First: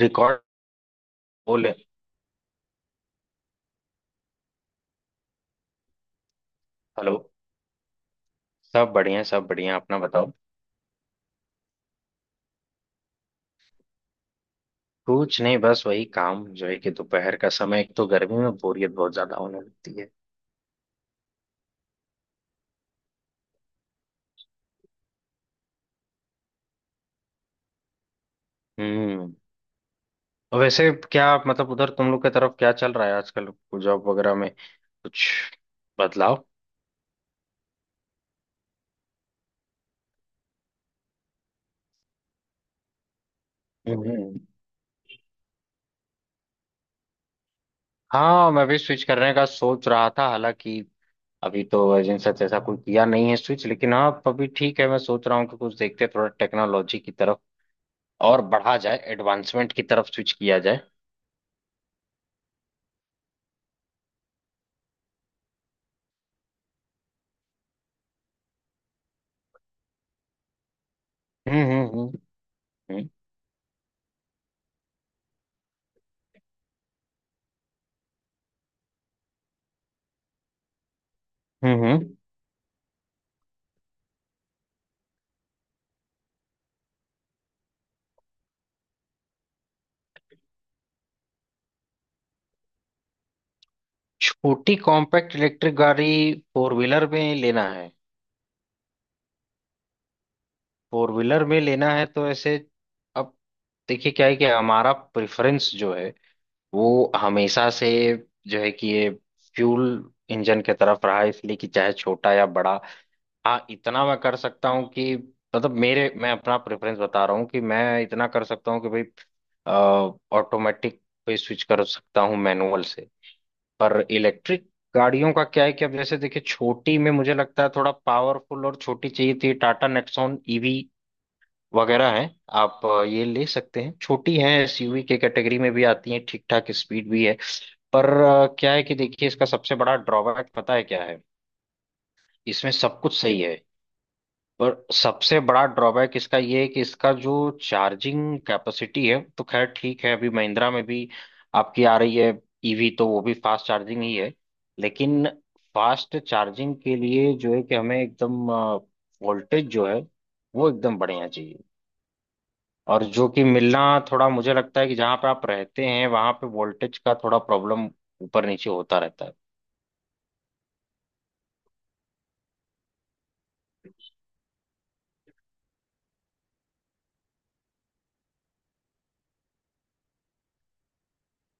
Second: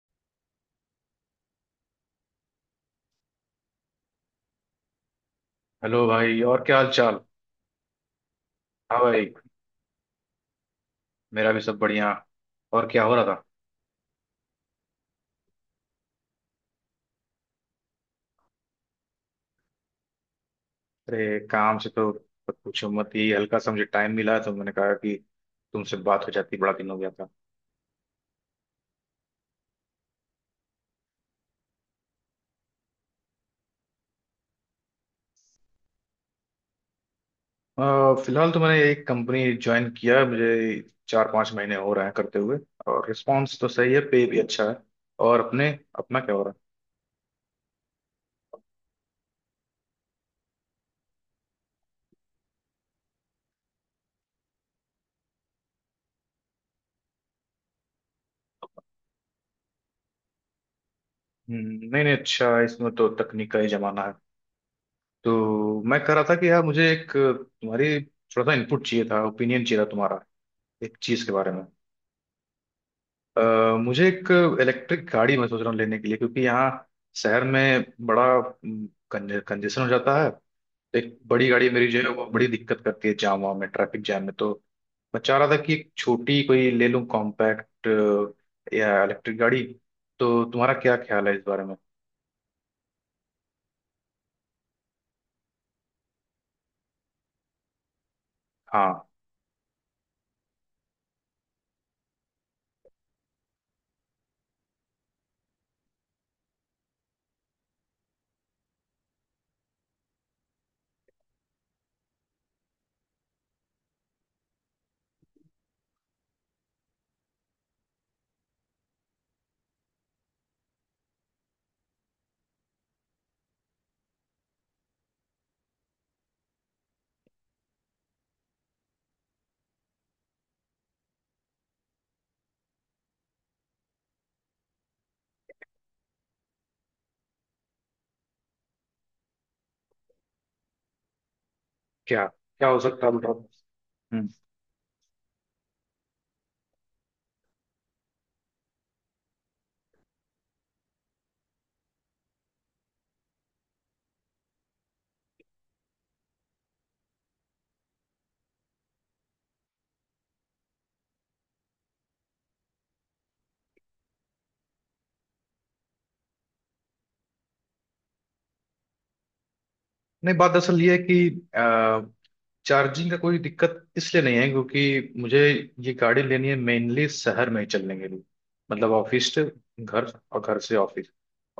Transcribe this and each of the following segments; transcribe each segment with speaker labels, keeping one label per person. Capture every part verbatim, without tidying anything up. Speaker 1: Record बोले।
Speaker 2: Hello भाई। और क्या हाल
Speaker 1: हेलो।
Speaker 2: चाल?
Speaker 1: सब
Speaker 2: हाँ
Speaker 1: बढ़िया
Speaker 2: भाई,
Speaker 1: सब बढ़िया, अपना बताओ।
Speaker 2: मेरा भी सब बढ़िया। और क्या हो रहा था?
Speaker 1: कुछ नहीं, बस वही काम जो है कि दोपहर का समय, एक तो गर्मी में बोरियत बहुत ज्यादा होने लगती है।
Speaker 2: अरे काम से तो मत पूछो मत ही। हल्का सा मुझे टाइम मिला तो मैंने कहा कि तुमसे बात हो जाती, बड़ा दिन हो गया था।
Speaker 1: हम्म। और वैसे क्या मतलब, उधर तुम लोग की तरफ क्या चल रहा है आजकल? जॉब वगैरह में कुछ बदलाव?
Speaker 2: अ, फिलहाल तो मैंने एक कंपनी ज्वाइन किया है, मुझे चार पांच महीने हो रहे हैं करते हुए। और रिस्पॉन्स तो सही है, पे भी
Speaker 1: हम्म।
Speaker 2: अच्छा है। और अपने अपना क्या हो रहा
Speaker 1: हाँ, मैं भी स्विच करने का सोच रहा था। हालांकि अभी तो एजेंसी से ऐसा कोई किया नहीं है स्विच, लेकिन हाँ अभी ठीक है। मैं सोच रहा हूँ कि कुछ देखते हैं, थोड़ा टेक्नोलॉजी की तरफ और बढ़ा जाए, एडवांसमेंट की तरफ स्विच किया जाए।
Speaker 2: है? हम्म, नहीं नहीं, अच्छा है, इसमें तो तकनीक का ही जमाना है। तो मैं कह रहा था कि यार मुझे एक तुम्हारी थोड़ा सा इनपुट चाहिए था, ओपिनियन चाहिए था तुम्हारा, एक चीज के बारे
Speaker 1: हम्म
Speaker 2: में।
Speaker 1: हम्म हम्म। हम्म।
Speaker 2: अ, मुझे एक इलेक्ट्रिक गाड़ी मैं सोच रहा हूँ लेने के लिए, क्योंकि यहाँ शहर में बड़ा कंजेशन हो जाता है। एक बड़ी गाड़ी
Speaker 1: हम्म।
Speaker 2: मेरी जो है
Speaker 1: हम्म।
Speaker 2: वो बड़ी दिक्कत करती है जाम वाम में, ट्रैफिक जाम में। तो मैं चाह रहा था कि एक छोटी कोई ले लूँ कॉम्पैक्ट या इलेक्ट्रिक गाड़ी। तो तुम्हारा क्या ख्याल है इस बारे में?
Speaker 1: छोटी कॉम्पैक्ट इलेक्ट्रिक गाड़ी फोर व्हीलर में लेना है?
Speaker 2: हाँ।
Speaker 1: फोर व्हीलर में लेना है, तो ऐसे अब देखिए क्या है कि हमारा प्रेफरेंस जो है वो हमेशा से जो है कि ये फ्यूल इंजन के तरफ रहा है। इसलिए कि चाहे छोटा या बड़ा, हाँ इतना मैं कर सकता हूँ कि मतलब मेरे मैं अपना प्रेफरेंस बता रहा हूँ कि मैं इतना कर सकता हूँ कि भाई ऑटोमेटिक पे स्विच कर सकता हूँ मैनुअल से। पर इलेक्ट्रिक गाड़ियों का क्या है कि अब जैसे देखिए, छोटी में मुझे लगता है थोड़ा पावरफुल और छोटी चाहिए थी। टाटा नेक्सॉन ईवी वगैरह है, आप अ, ये ले सकते हैं, छोटी है, एसयूवी के कैटेगरी में भी आती है, ठीक ठाक स्पीड भी है। पर अ, क्या है कि देखिए, इसका सबसे बड़ा ड्रॉबैक पता है क्या है?
Speaker 2: क्या क्या
Speaker 1: इसमें
Speaker 2: हो
Speaker 1: सब
Speaker 2: सकता है
Speaker 1: कुछ
Speaker 2: बताओ।
Speaker 1: सही है।
Speaker 2: हम्म।
Speaker 1: पर सबसे बड़ा ड्रॉबैक इसका ये है कि इसका जो चार्जिंग कैपेसिटी है, तो खैर ठीक है, अभी महिंद्रा में भी आपकी आ रही है ईवी, तो वो भी फास्ट चार्जिंग ही है। लेकिन फास्ट चार्जिंग के लिए जो है कि हमें एकदम वोल्टेज जो है वो एकदम बढ़िया चाहिए। और जो कि मिलना थोड़ा मुझे लगता है कि जहां पे आप रहते हैं वहां पे वोल्टेज का थोड़ा प्रॉब्लम, ऊपर नीचे होता रहता है।
Speaker 2: नहीं, बात दरअसल ये है कि चार्जिंग का कोई दिक्कत इसलिए नहीं है क्योंकि मुझे ये गाड़ी लेनी है मेनली शहर में ही चलने के लिए। मतलब ऑफिस से घर और घर से ऑफिस।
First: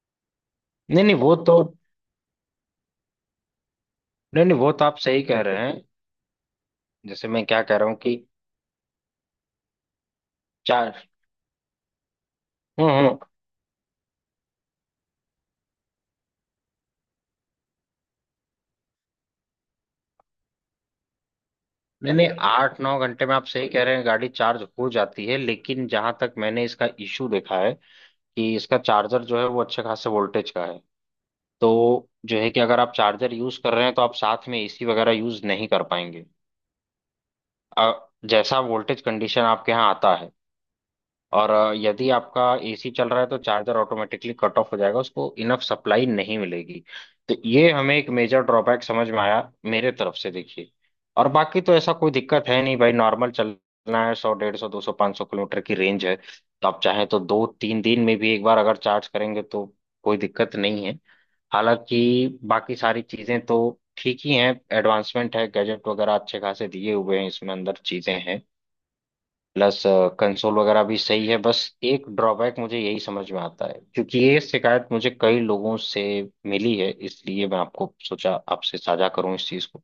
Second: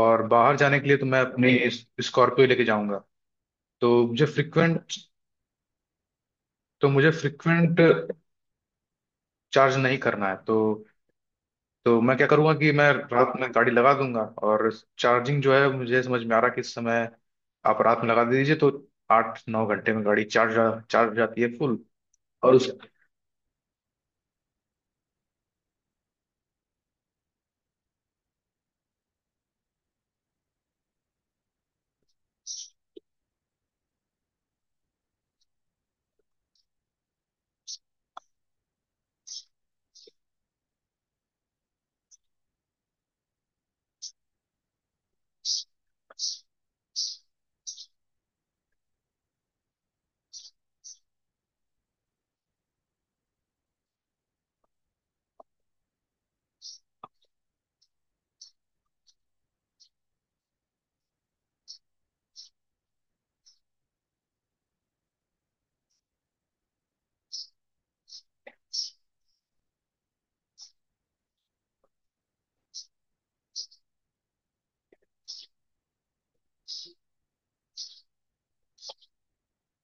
Speaker 2: और बाहर जाने के लिए
Speaker 1: नहीं
Speaker 2: तो
Speaker 1: नहीं
Speaker 2: मैं
Speaker 1: वो
Speaker 2: अपनी
Speaker 1: तो,
Speaker 2: स्कॉर्पियो लेके जाऊंगा। तो मुझे
Speaker 1: नहीं नहीं वो तो
Speaker 2: फ्रिक्वेंट
Speaker 1: आप सही कह रहे हैं।
Speaker 2: तो मुझे
Speaker 1: जैसे मैं क्या कह
Speaker 2: फ्रिक्वेंट
Speaker 1: रहा हूँ कि
Speaker 2: चार्ज नहीं करना है। तो
Speaker 1: चार।
Speaker 2: तो मैं क्या करूंगा कि मैं
Speaker 1: हम्म हम्म।
Speaker 2: रात में गाड़ी लगा दूंगा। और चार्जिंग जो है, मुझे समझ में आ रहा कि इस समय आप रात में लगा दीजिए तो आठ नौ घंटे में गाड़ी चार्ज चार्ज हो जाती है फुल।
Speaker 1: नहीं नहीं,
Speaker 2: और उस
Speaker 1: आठ नौ घंटे में आप सही कह रहे हैं, गाड़ी चार्ज हो जाती है। लेकिन जहां तक मैंने इसका इशू देखा है कि इसका चार्जर जो है वो अच्छे खासे वोल्टेज का है। तो जो है कि अगर आप चार्जर यूज कर रहे हैं तो आप साथ में एसी वगैरह यूज नहीं कर पाएंगे। अ, जैसा वोल्टेज कंडीशन आपके यहाँ आता है, और अ, यदि आपका एसी चल रहा है तो चार्जर ऑटोमेटिकली कट ऑफ हो जाएगा, उसको इनफ सप्लाई नहीं मिलेगी। तो ये हमें एक मेजर ड्रॉबैक समझ में आया मेरे तरफ से, देखिए। और बाकी तो ऐसा कोई दिक्कत है नहीं भाई, नॉर्मल चलना है, सौ डेढ़ सौ दो सौ पाँच सौ किलोमीटर की रेंज है। तो आप चाहें तो दो तीन दिन में भी एक बार अगर चार्ज करेंगे तो कोई दिक्कत नहीं है। हालांकि बाकी सारी चीजें तो ठीक ही हैं। एडवांसमेंट है, गैजेट वगैरह अच्छे खासे दिए हुए हैं, इसमें अंदर चीजें हैं, प्लस कंसोल वगैरह भी सही है। बस एक ड्रॉबैक मुझे यही समझ में आता है, क्योंकि ये शिकायत मुझे कई लोगों से मिली है, इसलिए मैं आपको सोचा आपसे साझा करूं इस चीज को।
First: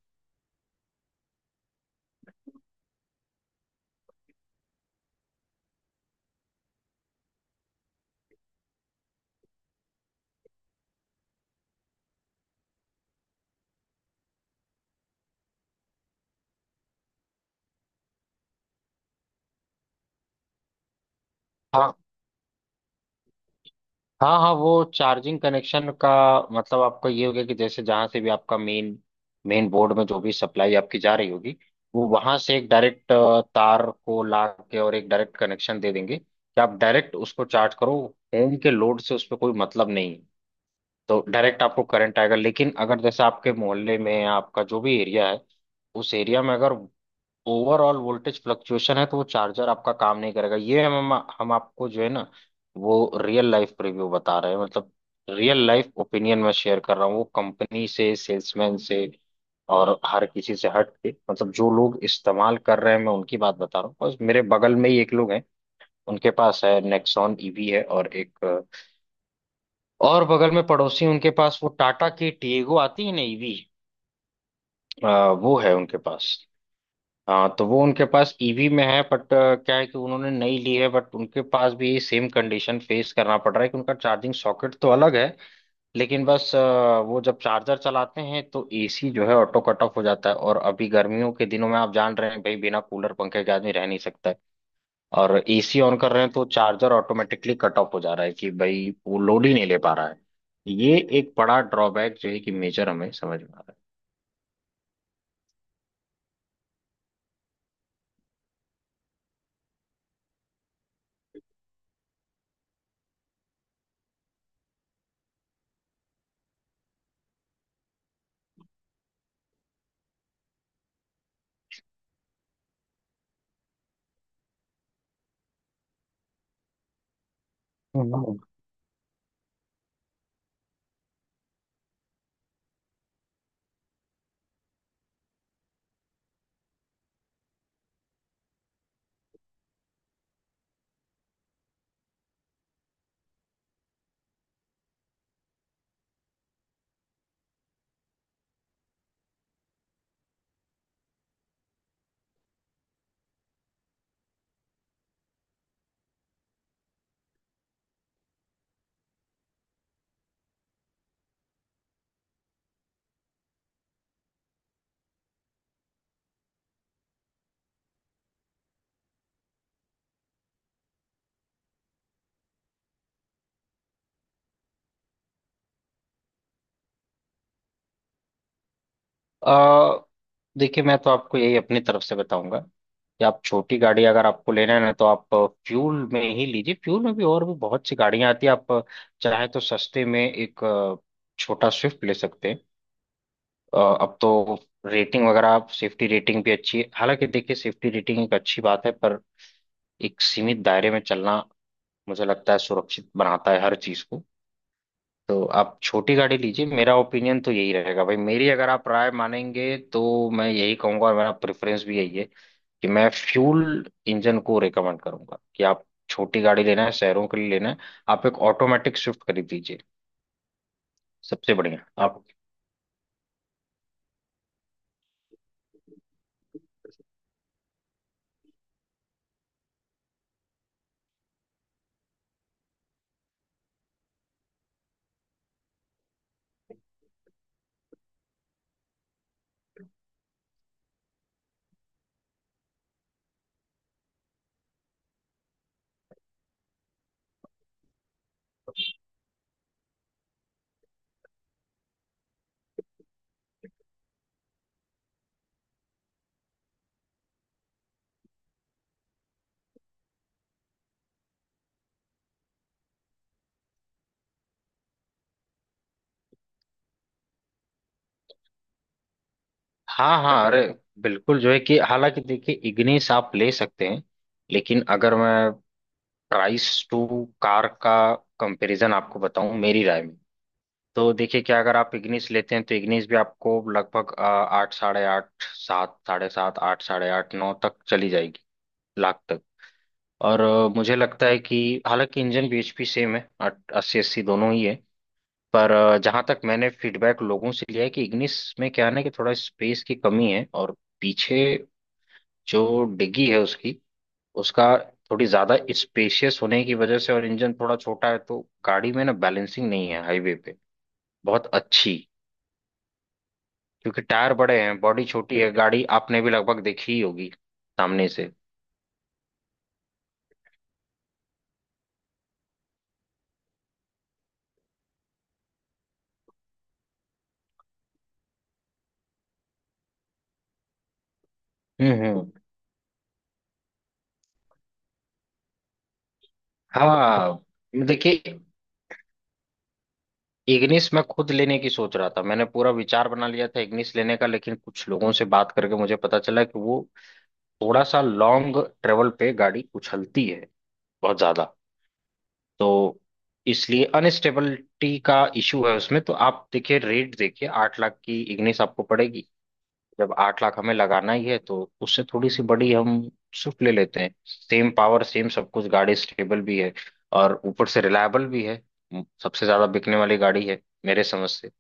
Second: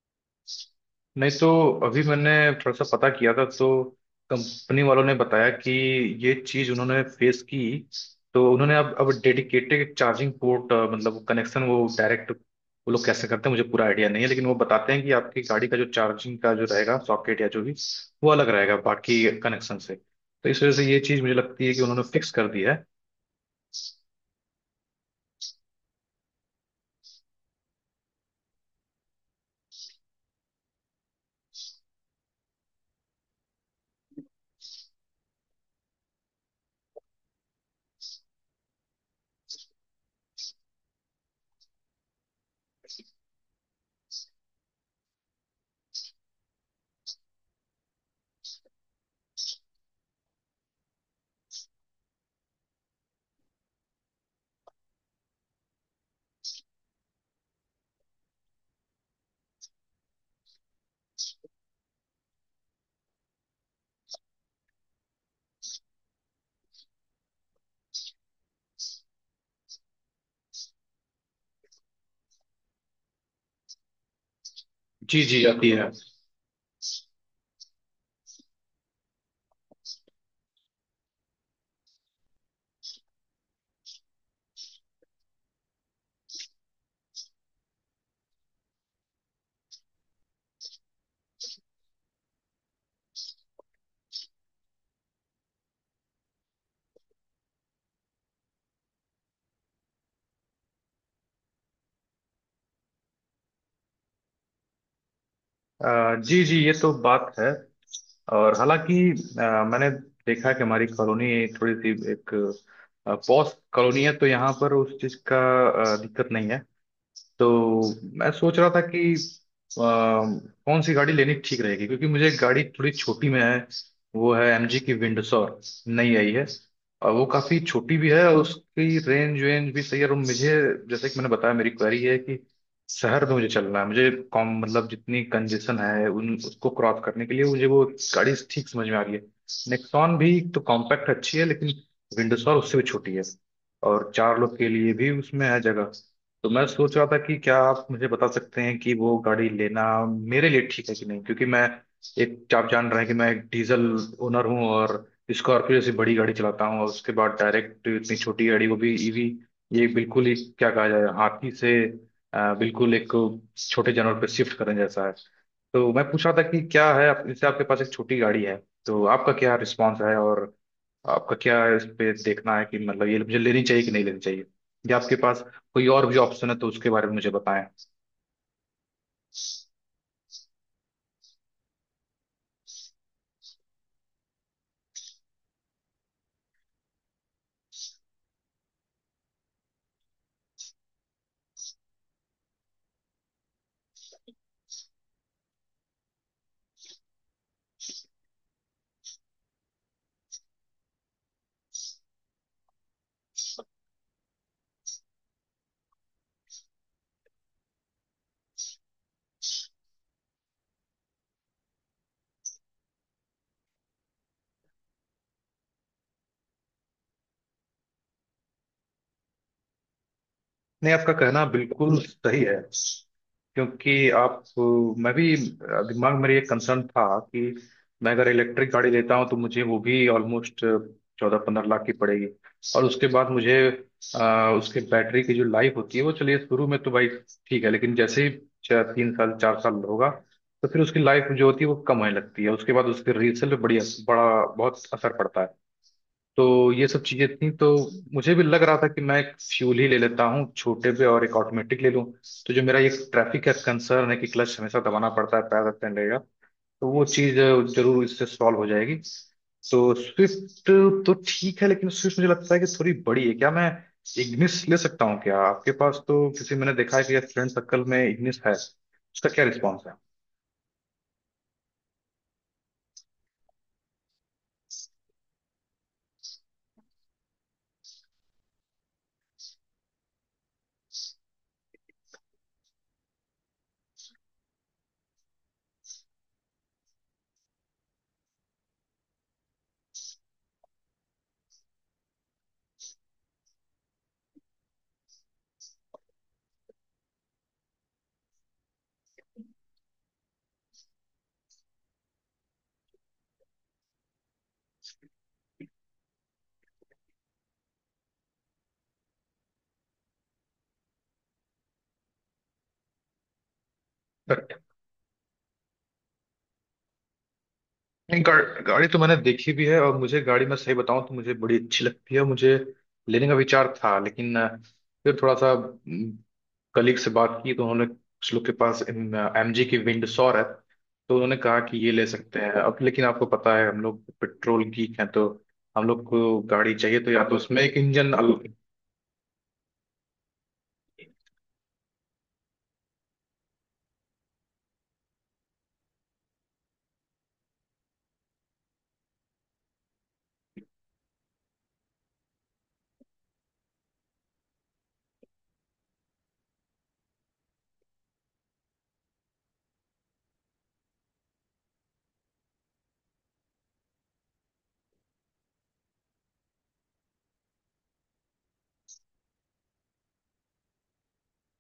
Speaker 2: नहीं तो अभी मैंने थोड़ा सा पता किया था तो कंपनी वालों ने बताया कि ये चीज उन्होंने फेस की। तो उन्होंने अब अब डेडिकेटेड चार्जिंग पोर्ट, मतलब कनेक्शन, वो डायरेक्ट, वो लोग कैसे करते हैं मुझे पूरा आइडिया नहीं है, लेकिन वो बताते हैं कि आपकी गाड़ी का जो चार्जिंग का जो रहेगा सॉकेट या जो भी, वो अलग रहेगा बाकी कनेक्शन से। तो इस वजह से ये चीज मुझे लगती है कि
Speaker 1: हाँ।
Speaker 2: उन्होंने फिक्स कर दी है।
Speaker 1: हाँ हाँ। वो चार्जिंग कनेक्शन का मतलब आपका ये हो गया कि जैसे जहां से भी आपका मेन मेन बोर्ड में जो भी सप्लाई आपकी जा रही होगी, वो वहां से एक डायरेक्ट तार को ला के और एक डायरेक्ट कनेक्शन दे देंगे कि आप डायरेक्ट उसको चार्ज करो, होम के लोड से उस पर कोई मतलब नहीं। तो डायरेक्ट आपको करंट आएगा। लेकिन अगर जैसे आपके मोहल्ले में या आपका जो भी एरिया है, उस एरिया में अगर ओवरऑल वोल्टेज फ्लक्चुएशन है तो वो चार्जर आपका काम नहीं करेगा। ये हम हम आपको जो है ना, वो रियल लाइफ रिव्यू बता रहे हैं। मतलब रियल लाइफ ओपिनियन मैं शेयर कर रहा हूँ, वो कंपनी से, सेल्समैन से और हर किसी से हट के, मतलब जो लोग इस्तेमाल कर रहे हैं मैं उनकी बात बता रहा हूँ। बस मेरे बगल में ही एक लोग हैं, उनके पास है, नेक्सॉन ईवी है, और एक और बगल में पड़ोसी, उनके पास वो टाटा की टीगो आती है ना ईवी,
Speaker 2: जी जी,
Speaker 1: वो
Speaker 2: आती
Speaker 1: है
Speaker 2: है।
Speaker 1: उनके पास। हाँ, तो वो उनके पास ईवी में है, बट क्या है कि उन्होंने नई ली है, बट उनके पास भी सेम कंडीशन फेस करना पड़ रहा है कि उनका चार्जिंग सॉकेट तो अलग है, लेकिन बस अ, वो जब चार्जर चलाते हैं तो एसी जो है ऑटो कट ऑफ हो जाता है। और अभी गर्मियों के दिनों में आप जान रहे हैं भाई, बिना कूलर पंखे के आदमी रह नहीं सकता है। और एसी ऑन कर रहे हैं तो चार्जर ऑटोमेटिकली कट ऑफ हो जा रहा है कि भाई वो लोड ही नहीं ले पा रहा है। ये एक बड़ा ड्रॉबैक जो है कि मेजर हमें समझ में आ रहा है।
Speaker 2: अ, जी जी, ये तो बात है। और हालांकि अ, मैंने देखा कि हमारी कॉलोनी थोड़ी सी एक पॉश कॉलोनी है, तो यहाँ पर उस चीज़ का अ, दिक्कत नहीं है। तो मैं सोच रहा था कि अ, कौन सी गाड़ी लेनी ठीक रहेगी, क्योंकि मुझे एक गाड़ी थोड़ी छोटी में है, वो है एमजी की विंडसर। नई आई है। और वो काफ़ी छोटी भी है और
Speaker 1: हम्म।
Speaker 2: उसकी रेंज वेंज भी सही है। और मुझे, जैसे कि मैंने बताया, मेरी क्वेरी है कि शहर में मुझे चलना है, मुझे कॉम मतलब जितनी कंजेशन है उन उसको क्रॉस करने के लिए मुझे वो गाड़ी ठीक समझ में आ रही है। नेक्सॉन भी तो कॉम्पैक्ट अच्छी है, लेकिन विंडसर उससे भी छोटी है। और चार लोग के लिए भी उसमें है जगह। तो मैं सोच रहा था कि क्या आप मुझे बता सकते हैं कि वो गाड़ी लेना मेरे लिए ठीक है कि नहीं, क्योंकि मैं एक, आप जान रहे हैं कि मैं एक डीजल ओनर हूँ और स्कॉर्पियो जैसी बड़ी गाड़ी चलाता हूँ, और उसके बाद डायरेक्ट इतनी छोटी गाड़ी, वो भी ईवी, ये बिल्कुल ही क्या कहा जाए, हाथी से अ, बिल्कुल एक छोटे जानवर पे शिफ्ट करने जैसा है। तो मैं पूछ रहा था कि क्या है आप, जैसे आपके पास एक छोटी गाड़ी है, तो आपका क्या रिस्पॉन्स है? और आपका क्या इस पे देखना है कि मतलब ये मुझे लेनी चाहिए कि नहीं लेनी चाहिए? या आपके पास कोई और भी ऑप्शन है तो उसके बारे में मुझे बताएं।
Speaker 1: अ, देखिए, मैं तो आपको यही अपनी तरफ से बताऊंगा कि आप छोटी गाड़ी अगर आपको लेना है ना तो आप फ्यूल में ही लीजिए। फ्यूल में भी और भी बहुत सी गाड़ियां आती है, आप चाहे तो सस्ते में एक अ, छोटा स्विफ्ट ले सकते हैं। अ, अब तो रेटिंग वगैरह, आप सेफ्टी रेटिंग भी अच्छी है। हालांकि देखिए सेफ्टी रेटिंग एक अच्छी बात है, पर एक सीमित दायरे में चलना मुझे लगता है सुरक्षित बनाता है हर चीज को। तो आप छोटी गाड़ी लीजिए, मेरा ओपिनियन तो यही रहेगा भाई, मेरी अगर आप राय मानेंगे तो मैं यही कहूंगा। और मेरा प्रेफरेंस भी यही है कि मैं फ्यूल इंजन को रेकमेंड करूंगा कि आप छोटी गाड़ी लेना है शहरों के लिए लेना है, आप एक ऑटोमेटिक स्विफ्ट खरीद लीजिए
Speaker 2: नहीं, आपका कहना
Speaker 1: सबसे बढ़िया
Speaker 2: बिल्कुल
Speaker 1: आप।
Speaker 2: सही है क्योंकि आप, मैं भी दिमाग में मेरे ये कंसर्न था कि मैं अगर इलेक्ट्रिक गाड़ी लेता हूं तो मुझे वो भी ऑलमोस्ट चौदह पंद्रह लाख की पड़ेगी। और उसके बाद मुझे अ, उसके बैटरी की जो लाइफ होती है वो चलिए शुरू में तो भाई ठीक है, लेकिन जैसे ही चार तीन साल चार साल होगा तो फिर उसकी लाइफ जो होती है वो कम होने लगती है, उसके बाद उसके रीसेल पे बड़ी बड़ा बहुत असर पड़ता है। तो ये सब चीजें थी, तो मुझे भी लग रहा था कि मैं एक फ्यूल ही ले लेता हूँ छोटे पे, और एक ऑटोमेटिक ले लूँ। तो जो मेरा ये ट्रैफिक का कंसर्न है कि क्लच हमेशा दबाना पड़ता है, पैर रखते रहेगा, तो वो चीज जरूर इससे सॉल्व हो जाएगी। तो स्विफ्ट तो ठीक है, लेकिन स्विफ्ट मुझे लगता है कि थोड़ी बड़ी है। क्या मैं इग्निस ले सकता हूँ? क्या आपके पास तो किसी, मैंने देखा है कि फ्रेंड सर्कल में इग्निस है, उसका क्या रिस्पॉन्स
Speaker 1: हाँ हाँ, अरे बिल्कुल जो है कि हालांकि देखिए इग्निस आप ले सकते हैं, लेकिन अगर मैं प्राइस टू कार का कंपैरिजन आपको बताऊं मेरी राय में, तो देखिए क्या अगर आप इग्निस लेते हैं तो इग्निस भी आपको लगभग अ, आठ साढ़े आठ सात साढ़े सात आठ साढ़े आठ नौ तक चली जाएगी, लाख तक। और अ, मुझे लगता है कि हालांकि इंजन bhp सेम है, आठ- अस्सी अस्सी दोनों ही है। पर अ, जहां तक मैंने फीडबैक लोगों से लिया है कि इग्निस में क्या है ना कि थोड़ा स्पेस की कमी है। और पीछे जो डिग्गी है, उसकी उसका थोड़ी ज्यादा स्पेशियस होने की वजह से और इंजन थोड़ा छोटा है तो गाड़ी में ना बैलेंसिंग नहीं है हाईवे पे बहुत अच्छी, क्योंकि टायर
Speaker 2: है?
Speaker 1: बड़े हैं, बॉडी छोटी है, गाड़ी आपने भी लगभग देखी ही होगी सामने
Speaker 2: नहीं, गा,
Speaker 1: से।
Speaker 2: गाड़ी तो मैंने देखी भी है, और मुझे गाड़ी, मैं सही बताऊं तो मुझे बड़ी अच्छी लगती है, मुझे लेने का विचार था, लेकिन अ, फिर थोड़ा सा कलीग से बात की तो उन्होंने, कुछ लोग के पास एमजी की विंडसर है, तो उन्होंने कहा कि ये
Speaker 1: हम्म
Speaker 2: ले
Speaker 1: हम्म।
Speaker 2: सकते हैं। अब लेकिन आपको पता है हम लोग पेट्रोल गीक हैं, तो हम लोग को गाड़ी चाहिए तो या तो उसमें एक
Speaker 1: हाँ
Speaker 2: इंजन
Speaker 1: देखिए,
Speaker 2: अल-
Speaker 1: इग्निस मैं खुद लेने की सोच रहा था, मैंने पूरा विचार बना लिया था इग्निस लेने का। लेकिन कुछ लोगों से बात करके मुझे पता चला कि वो थोड़ा सा लॉन्ग ट्रेवल पे गाड़ी उछलती है बहुत ज्यादा। तो इसलिए अनस्टेबिलिटी का इशू है उसमें। तो आप देखिए, रेट देखिए, आठ लाख की इग्निस आपको पड़ेगी। जब आठ लाख हमें लगाना ही है तो उससे थोड़ी सी बड़ी हम स्विफ्ट ले लेते हैं, सेम पावर सेम सब कुछ, गाड़ी स्टेबल भी है और ऊपर से रिलायबल भी है। म- सबसे ज्यादा बिकने वाली गाड़ी है मेरे समझ से।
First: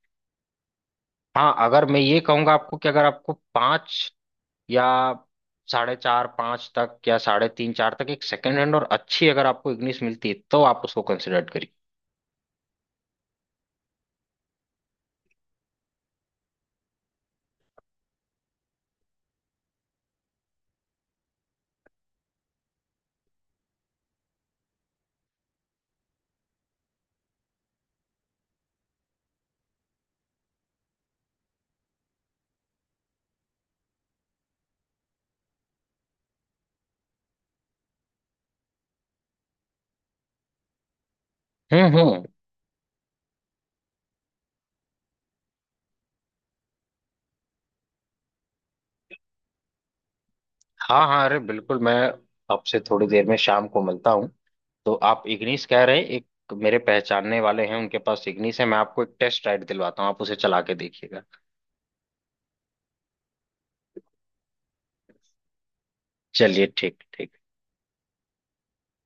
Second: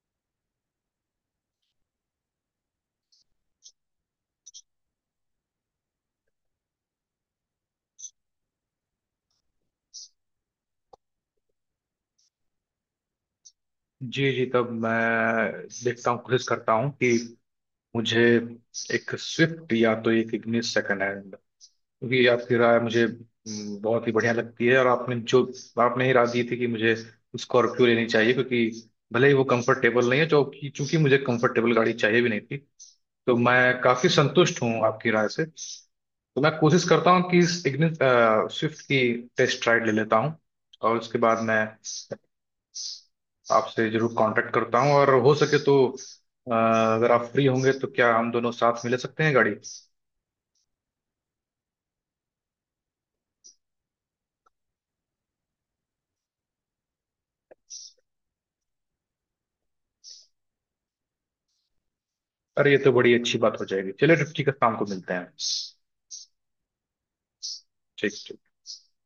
Speaker 1: हाँ अगर मैं ये कहूंगा आपको कि अगर आपको पाँच या साढ़े चार पाँच तक, या साढ़े तीन चार तक एक सेकंड हैंड और अच्छी अगर आपको इग्निस मिलती है तो आप उसको कंसिडर करिए।
Speaker 2: जी जी, तब मैं देखता हूँ, कोशिश करता हूँ कि मुझे एक स्विफ्ट या तो एक इग्निस सेकंड है, क्योंकि आपकी राय मुझे हम्म, बहुत ही बढ़िया लगती है। और आपने जो आपने ही राय दी थी कि मुझे स्कॉर्पियो लेनी चाहिए, क्योंकि भले ही वो कंफर्टेबल नहीं है, जो कि चूंकि मुझे कंफर्टेबल गाड़ी चाहिए भी नहीं थी, तो मैं काफी संतुष्ट हूँ आपकी राय से। तो मैं कोशिश करता हूँ कि इस इग्निस स्विफ्ट की टेस्ट राइड ले लेता हूँ, और उसके बाद मैं
Speaker 1: हम्म हम्म।
Speaker 2: आपसे जरूर कांटेक्ट करता हूँ। और हो सके तो अ, अगर आप फ्री होंगे तो क्या हम दोनों साथ में ले सकते हैं गाड़ी?
Speaker 1: हाँ हाँ, अरे बिल्कुल, मैं आपसे थोड़ी देर में शाम को मिलता हूँ। तो आप इग्निस कह रहे हैं, एक मेरे पहचानने वाले हैं उनके पास इग्निस है, मैं आपको एक टेस्ट राइड दिलवाता हूँ, आप उसे चला के देखिएगा।
Speaker 2: अरे, ये तो बड़ी अच्छी बात हो जाएगी। चलिए, फिफ्टी का शाम को मिलते हैं।
Speaker 1: चलिए ठीक ठीक।
Speaker 2: ठीक ठीक।